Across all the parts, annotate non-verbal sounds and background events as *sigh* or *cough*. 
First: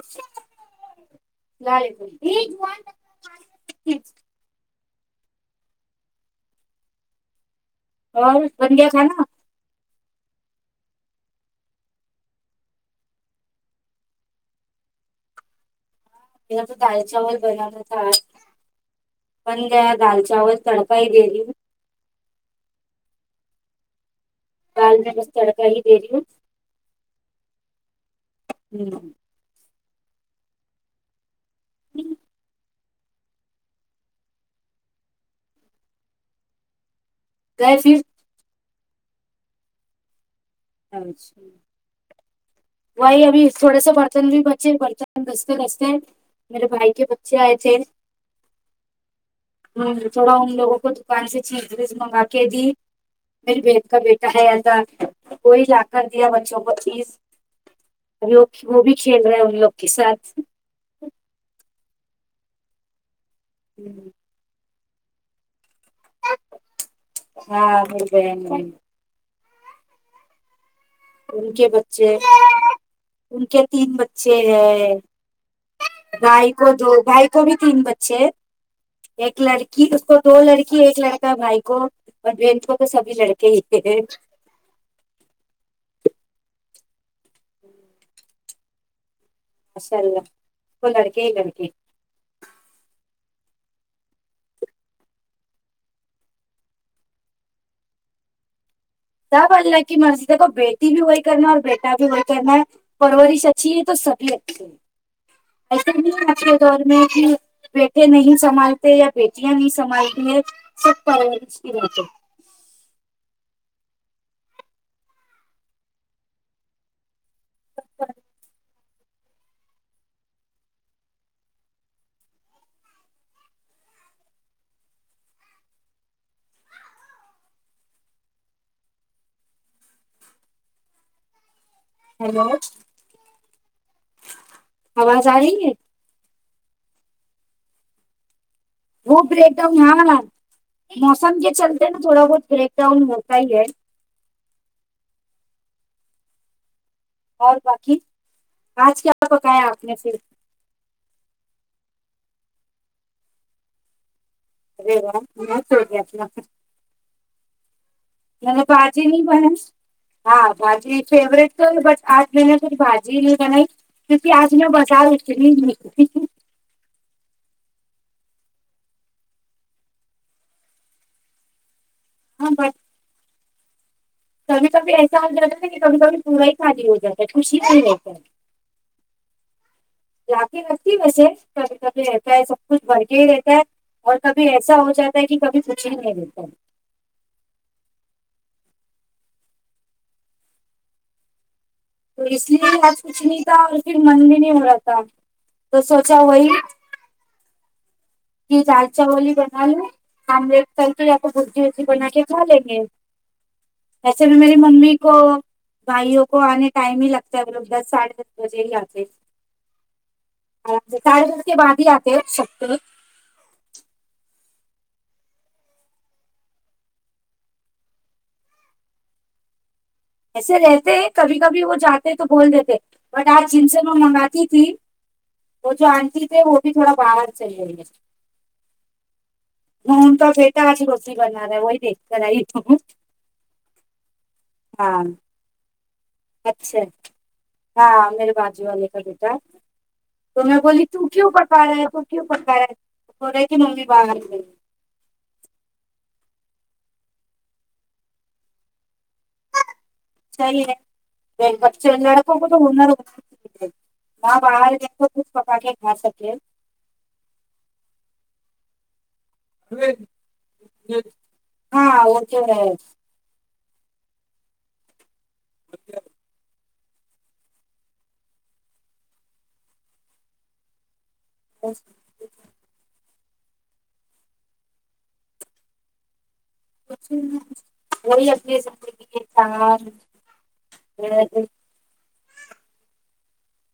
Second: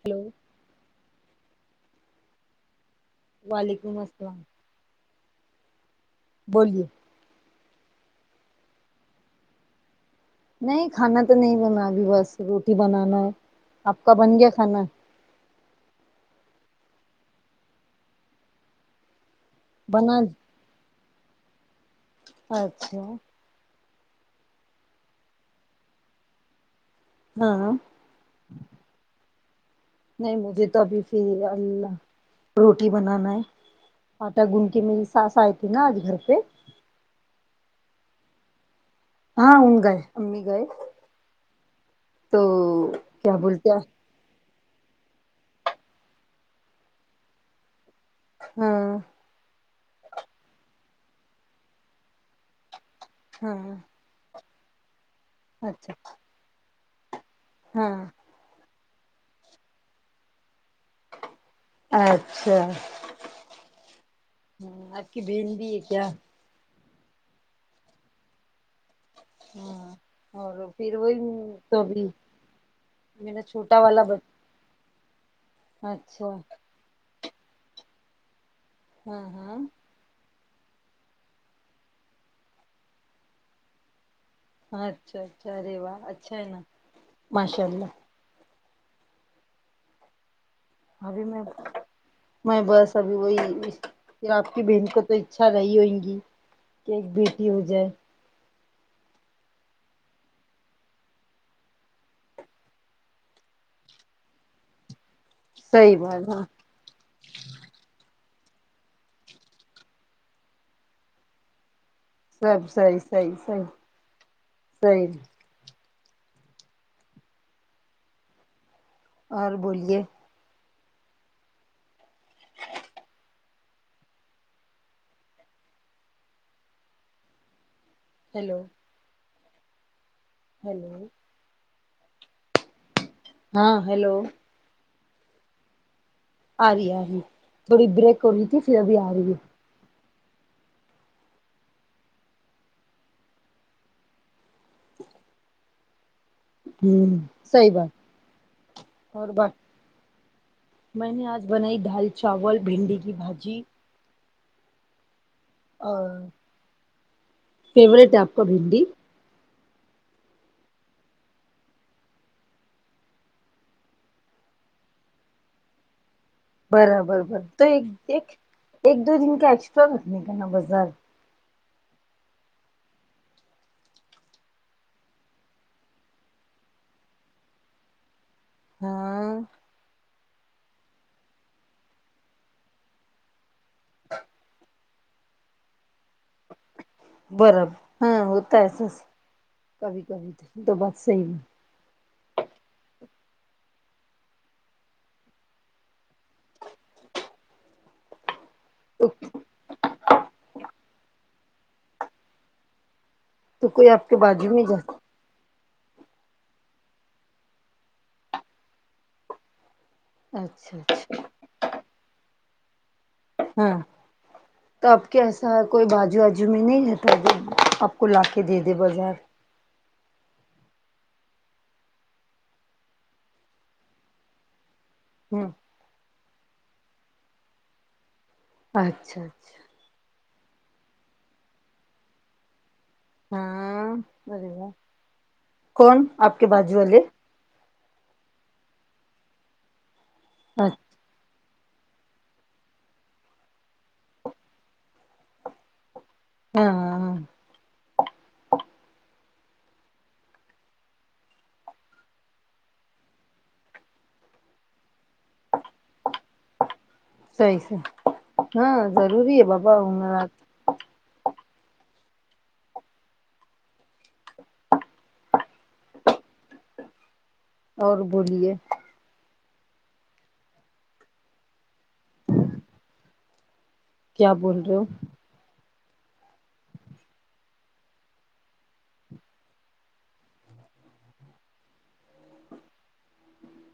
hello اسلام علیکم وعلیکم السلام بولیے اور بن گیا کھانا نہیں کھانا تو نہیں بنا ابھی بس روٹی بنانا ہے آپ کا بن گیا کھانا یہ تو دال چاول بنانا تھا آ بن گیا بنا دال چاول تڑکا ہی دیدی اچھا دال میں بس تڑکا ہی دے رہی ہاں ہوں نہیں مجھے توبھی پھر اللہ رو رٹی بنانا ہے آٹا گنڈ کے میری ساس آئی تھی نا آج گھر پہ کیسی ہاں ہن گائے امی گائے اچھا تو وہی کیا ابھی بولتے تھوڑے سے بڑ برتن بھی بچے برتن دستے دستے میرے بھائی کے بچے آئے تھے ہاں ہ تھوڑا ان لوگوں کو دوکان سے چیبز ویز منگوا کے دی ہاں میری جیٹ کا بیٹا ہے ایسا کوئی لا اچھا کر دیا بچوں کو چیبز ہاں ابھی وہ وہ بھی کھیل رہے ہیں ان لوگ کے ساتھ اچھا ہوں ہاں آپ کی بہن بھی ہے کیا ہاں میری بہن ہے ہاں اور پھر وہی ام ان کے توبھی بچے میرا چھوٹا والا بچہ ہ بھائی کو دو بھائی کو بھی تین بچے ہاں ایک ہاں لڑکی اس کو دو لڑکی ایک لڑکا بھائی کو اور بہن کو تو سبھی لڑکے ہی اچھا اچھا ارے واہ اچھا ہے نا ماشاء اللہ ماشاء اللہ کو لڑکے ابھی ہی میں لڑکے میں بس ابھی وہی پھر آپ کی بہن کو تو اچھا نہیں ہونگی کہ ایک بیٹی ہو جائے سب اللہ کی مرضی دیکھو بیٹی بھی وہی کرنا ہے اور بیٹا بھی وہی کرنا ہے پرورش اچھی ہے تو سبھی اچھی ہے صحیح بات ہاں ایسا دور میں کہ بیٹے نہیں سنبھالتے یا بیٹیاں نہیں سنبھالتی ہیں سب پرورش کی رہتے سب صحیح صحیح صحیح صحیح اور بولیے ہیلو ہیلو ہیلو ہاں ہیلو آواز آ رہی ہے آ رہی ہے آ رہی تھوڑی بریک ہو رہی تھی پھر ابھی آ رہی ہے تو ہاں موسم کے چلتے نا تھوڑا بہت بریک ڈاؤن ہوتا ہی ہے ج ہوں اور صحیح باقی بات آج کیا اور بات پکایا آپ نے پھر میں نے آج بنائی دال چاول بھنڈی کی بھاجی *unintelligible* اور *unintelligible* فیوریٹ ہے آپ کا بھنڈی بھاجی نہیں بس ہاں بھاجی فیوروریٹ تو بٹ آج میں نے بھاجی نہیں بنائی کیونکہ آج میں بازار اس کے گئی تھی کیوں کہ برابر بر تو ایک ایک ایک دو دن کا ایکسٹرا رکھنے کا بازار ہاں بس کبھی کبھی ایسا ہو جاتا ہے ن کہ کبھی کبھی پورا ہی خالی ہو جاتا ہے خوشی نہیں ہوتا ہے ہاں لاک کے رکھتی ویسے کبھی کبھی رہتا ہے سب کچھ بھر کے ہی رہتا ہے اور کبھی ایسا ہو جاتا ہے کہ کبھی کچھ ہی نہیں دیتا بر ہاں ہوتا ہے سس کبھی کبھی تو یہ بات صحیح تو اس لیے آج کچھ نہیں تھا اور پھر من بھی نہیں ہو رہا تھا تو سوچا وہی یہ دال تو چاول یی بنا لو آملیٹ تل دو یا بھجی ورجی بنا کے کھا لیں گے تو کوئی آپ کے ایسے بھی بازو میری میں ممی جاتا کو بھائیوں کو آنے ٹائم ہی لگتا ہے لوگ دس ساڈھے دس بجے ہی آتے ناقابل سماعت ساڈے دس کے بعد ہی آتے شکتی ہاں تو آپ کی ایسا ہے کوئی بجو آجو میں نہیں رہتا جب آپ کو لا کے دے دے بازار ایسے رہتے کبھی کبھی وہ جاتے تو بول دیتے بٹ آج جن سے میں منگاتی تھی ہوں وہ جو آنٹی تھے وہ بھی تھوڑا باہر چل رہئی ہے اچھا اچھا ان کا بیٹا آج روٹی بنا رہا ہے وہی دیکھ کر آئی ہ ہاں اری وا کون آپ کے بازو اچھا والے ہاں میرے بازو والو کا بیٹا تو میں بی اچھا تو کیوں پکا رہا ہے تو کیوں پکا ہے رہے کی ممی باہر گئی ہے ہاں ہاں ہاں *unintelligible* *unintelligible* صحیح س ہاں ضروری ہے بپ ہاں وہ تو ہے اچ اور بولیے بس کیا بول رہے ہو *unintelligible*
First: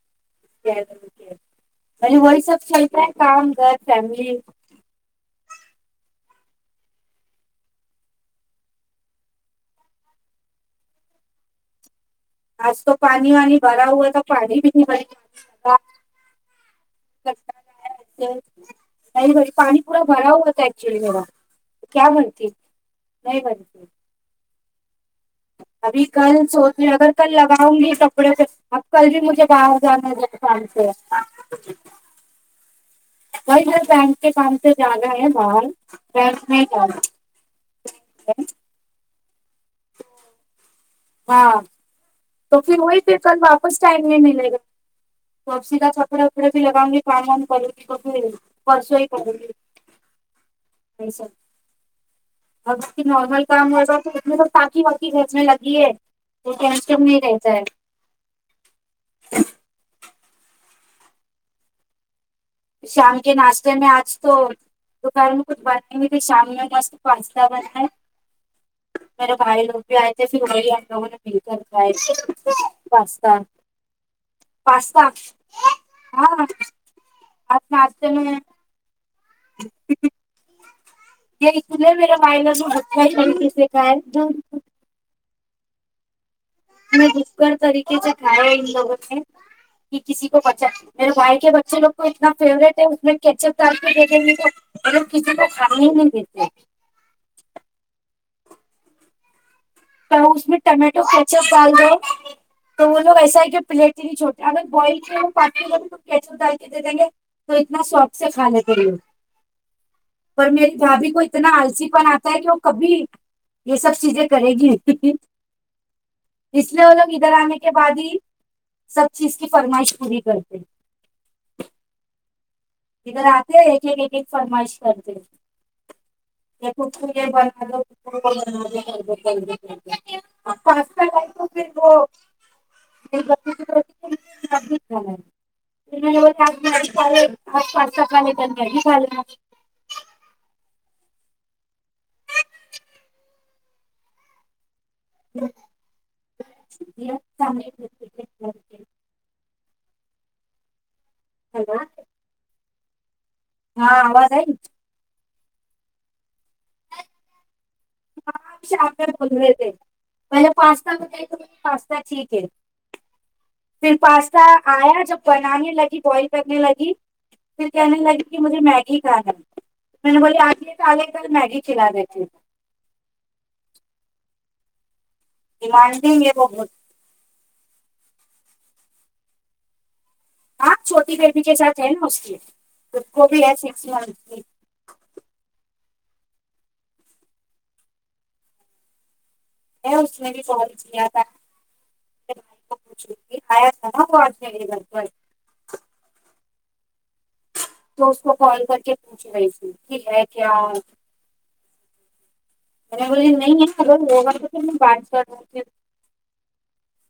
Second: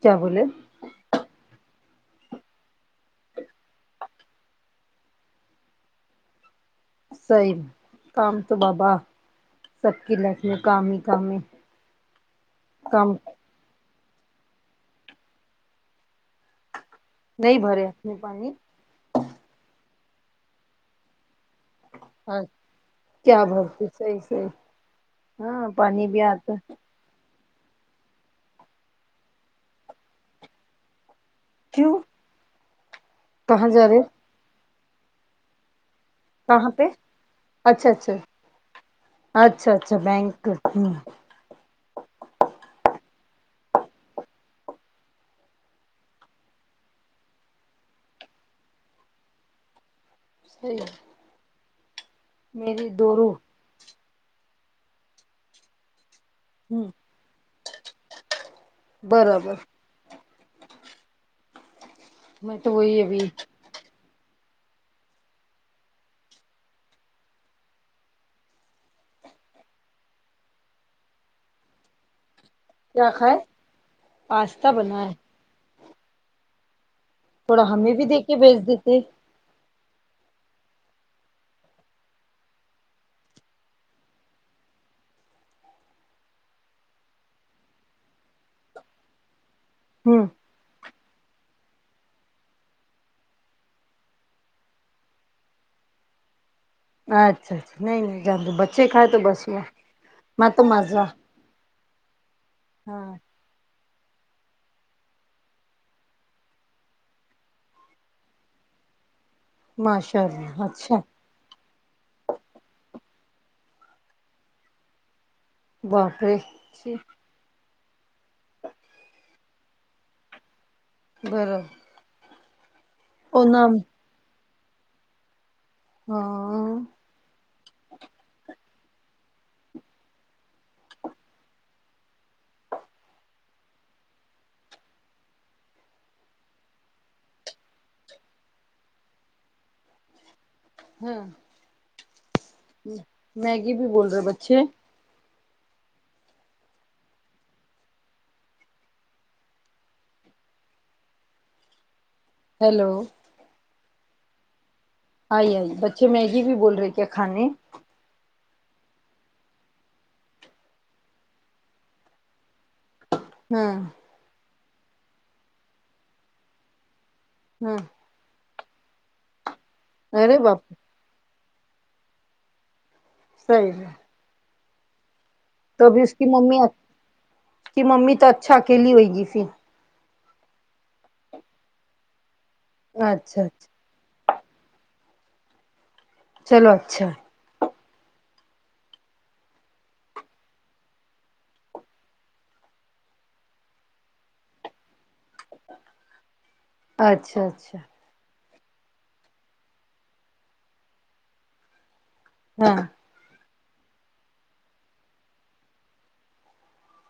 کیا بولے وہی سب چلتا ہے کام گھر فیملی سی کام تو بابا سب کی لائف میں کام ہی کام ہے آج تو کام پانی وانی بھرا ہوا تو پانی بھی نہیں بھر نہیں بھرے اپنے پانی نہیں بھری پانی پورا بھرا ہوتا ہے ایکچولی میرا تو کیا بھرتی نہیں بھری صیح صیح ابھی کل سوچے اگر کل لگاؤں گی کپڑے پہ اب کل بھی مجھے باہر جانا ہے شام سے کیوں بھائی کہاں جا رہے بینک کے کام سے جانا ہے باہر بینک میں کہاں پے پہ جانا اچھا اچھا ہے اچھا اچھا بینک ہمم ہاں تو پھر وہی پہ کل واپس ٹائم نہیں ملے گا تو اپ سیدھا کپڑے وپڑے بھی لگاؤ گی کام وام کرو گی تو پھر پرسوں ہی کرو گی *unintelligible* *unintelligible* میری دورو کام ہوتاا تو ا تو تاکی واقی گھرنے لگی ہے تو کیٹ ہوں نہیں رہتا ہے برابر میں تو وہی ابھی شام کے ناش میں آج تو دوکان میں کچھ بند ہوئی تھی شام میں آج تو پاستا بنا ہے میرے بھائی لوگ بھی آئے تھے پھر وہی ہم لوگوں نے مل کر کھاے تھے کیا کھائے پستا پاستا بنا پستا ہے ہاں آج تھوڑا ہمیں بھی ناشتے میں دیکے بیھج دیتے *unintelligible* بھوکڈ طریقے سے کھایا ان لوگوں نے کہ ہوں کسی کو پتا اچھ میرے بھائی کے بچے لوگ کو اتنا فیورٹ ہے کے اس میں کیچپ دال کے دیکھیں گے مگر کسی تو کھانے نہیں دیتے اچھا اچھا نہیں نہیں جان دے بچے کھائے تو بس میں تو اس میں ٹمیٹو کچپ ڈال دو تو وہ ہاں لوگ ایسا ہے کہ پلیٹ چھوٹے ہم بوئل کے پانی میں کچپ دال کے دےدینگے تو اتنا شوق سے کھالیتے ہے ماشاء پر اللہ میری اچھا بھابھی کو اتنا آلسی پن آتا ہے کہ وہ کبھی یہ سب چیزیں کرے گی نہیں باپ رے اس یے وہ لوگ ادھر آنے کے کے بعد ہی سب چیز کی فرمائش پوری کرتے ہیں برا ادھر آتے ہیں ایک ایک ایک ایک فرمائش کرتے ہیں ہاں *unintelligible* پاستا لائی تو پھر وہ *unintelligible* اج پاستہ کھانے ٹائم پہ آئ ہوں میگی بھی بول رہے بچے ہیلو ہیلو ہاں آواز آئی آئی آئی بچے میگی بھی بول رہے کیا کھانے ہاں شام میں بول رہے تھے پہلے پاستا ب پاستا ٹھیک ہے ہاں پھر پاستا آیا جب بنانے لگی بوئل کرنے لگی پھر ہاں کہنے لگی کہ مجھے میگی کھانا میں نے ارے بولی آگے باپ اج یہ کھالے کال میگی کھلا دیتی ہوں صحیح ہے تو ابھی اس ڈیمانڈنگ کی ہے وہ ممی بہت اس کی ممی تو اچھا اکیلی ہوئے گی پھر ہاں چھوٹی بیٹی کے ساتھ ہے نا اس لیے اس کو بھی اچھا ہے اچھا ایسے ستاتی چلو اچھا میں اس نے بھی کوکال کیا تھا ایا تھا نا وہ اج میرے گھر کو اچھا اچھا تو اس کو کال کر کے پوچھ رہی تھی کی ہے کیا ہاں می بولی نہیں نہیں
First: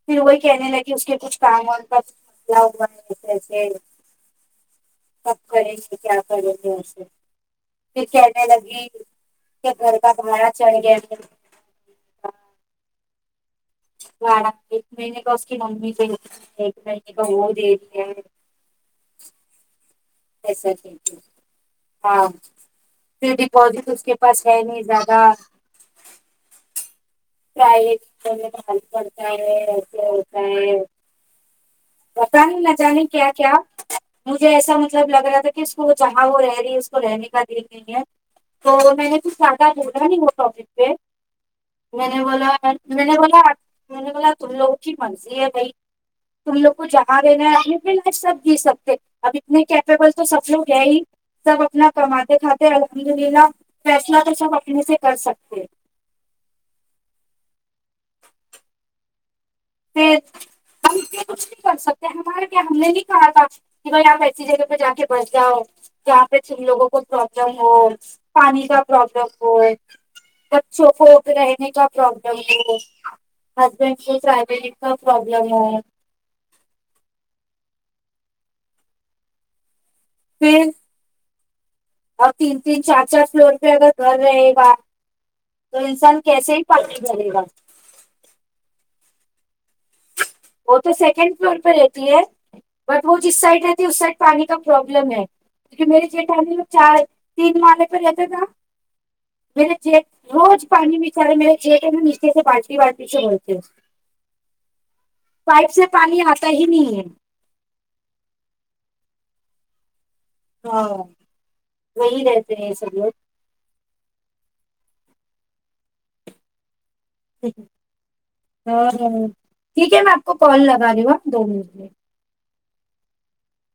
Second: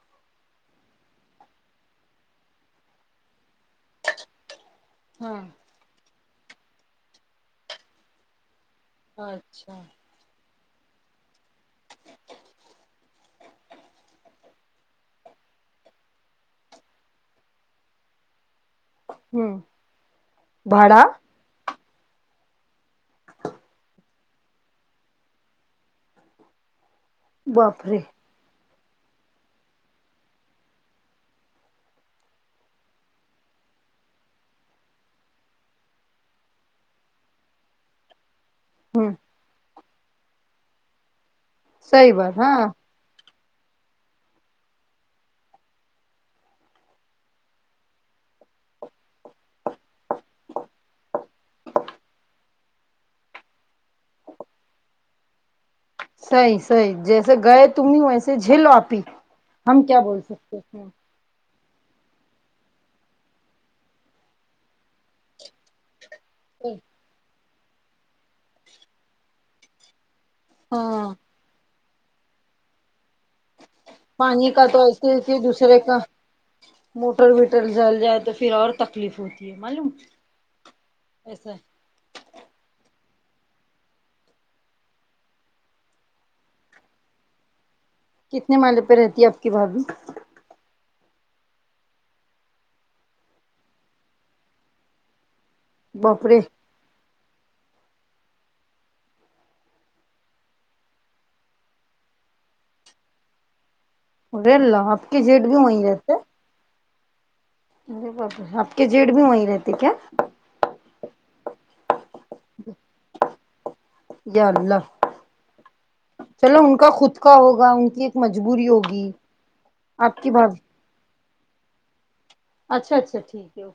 پھر وہی کہنے لگی اس کے کچھ کام پر *unintelligible* کب ہاں کریں گے کیا کریں گے اسے پھر کہنے لگی اچھا گھر کا کمیا چلگیا ایک مہینے کا اس کی ممی ایک مہینے کا وہ دے دیا ہوں جی سر ٹھیک بھاڑا ہاں پھر ڈپزٹ اس کے پاس ہے نہیں زیادہ باپ رے پڑتا ہے ایسے ہوتا ہے پتہ نئی نہ جانے کیا کیا مجھے ایسا مطلب لگ رہا تھا کہ اس کو جہاں وہ رہی ہے اس کو رہنے کا دل نہیں ہے تو میں ہوں نے تو کچھ زیادہ نہیں بولا اس ٹاپک پے میں صحیح نے بات بولا ہاں میں نے بولا میں نے بولا تم لوگ کی مرضی ہے بھائی تم لوگ کو جہاں رہنا ہے اپنی پلاج سب جی سکتے اب اتنے کیپیبل تو سب لوگ ہے ہی سب اپنا کماتے کھاتے الحمد للہ فیصلہ تو سب اپنے سے کر سکتے ہیں صحیح صحیح جیسے گئے تم ہی ویسے جھیلوں آپی ہم کیا پھر بول سکتے اس میں ہم یہ کچھ نہیں کر سکتے ہمارے کیا ہم نے نہیں کہا تھا کہ بھائی آپ ایسی جگہ پہ جا کے بس جاؤ جہاں پہ تم لوگوں کو پرابلم ہو پانی کا پروابلم ہو بچوں کو ہاں رہنے کا پرابلم ہو ہسبینڈ کو کل تو کا اس کی تھی پرابلم دوسرے ہے کا موٹر ویٹر جل جائے تو پھر اور تکلیف ہوتی ہے معلوم پھر ایسا ہے اور تین تین چار چار فلور پہ اگر گھر رہے گا تو انسان کیسے ہی پانی بھرے گا کتنے مالے پہ رہتی ہے آپ کی بھابھی وہ تو سیکنڈ فلور پہ رہتی ہے بٹ وہ جس سائڈ رہتی ہے اس سائڈ پانی کا پروبلم ہے کیوکے میری باپرے جیٹھانی چار تین مالے پے رہتے تھے نہ *unintelligible* رے اللہ آپ کی جیٹ بھی پائپ وہیں سے رہتے پانی آتا ہی نہیں ہے ارے باپ رے آپ کے جیت بھی وہی رہتے کیا ہاں وہی رہتے ہیں سب لوگ یا اللہ چلو ان کا خود کا ہوگا ان کی ایک مجبوری ہوگی ٹھیک ہے میں آپ کی بات *unintelligible* اچھا اچھا ٹھیک ہے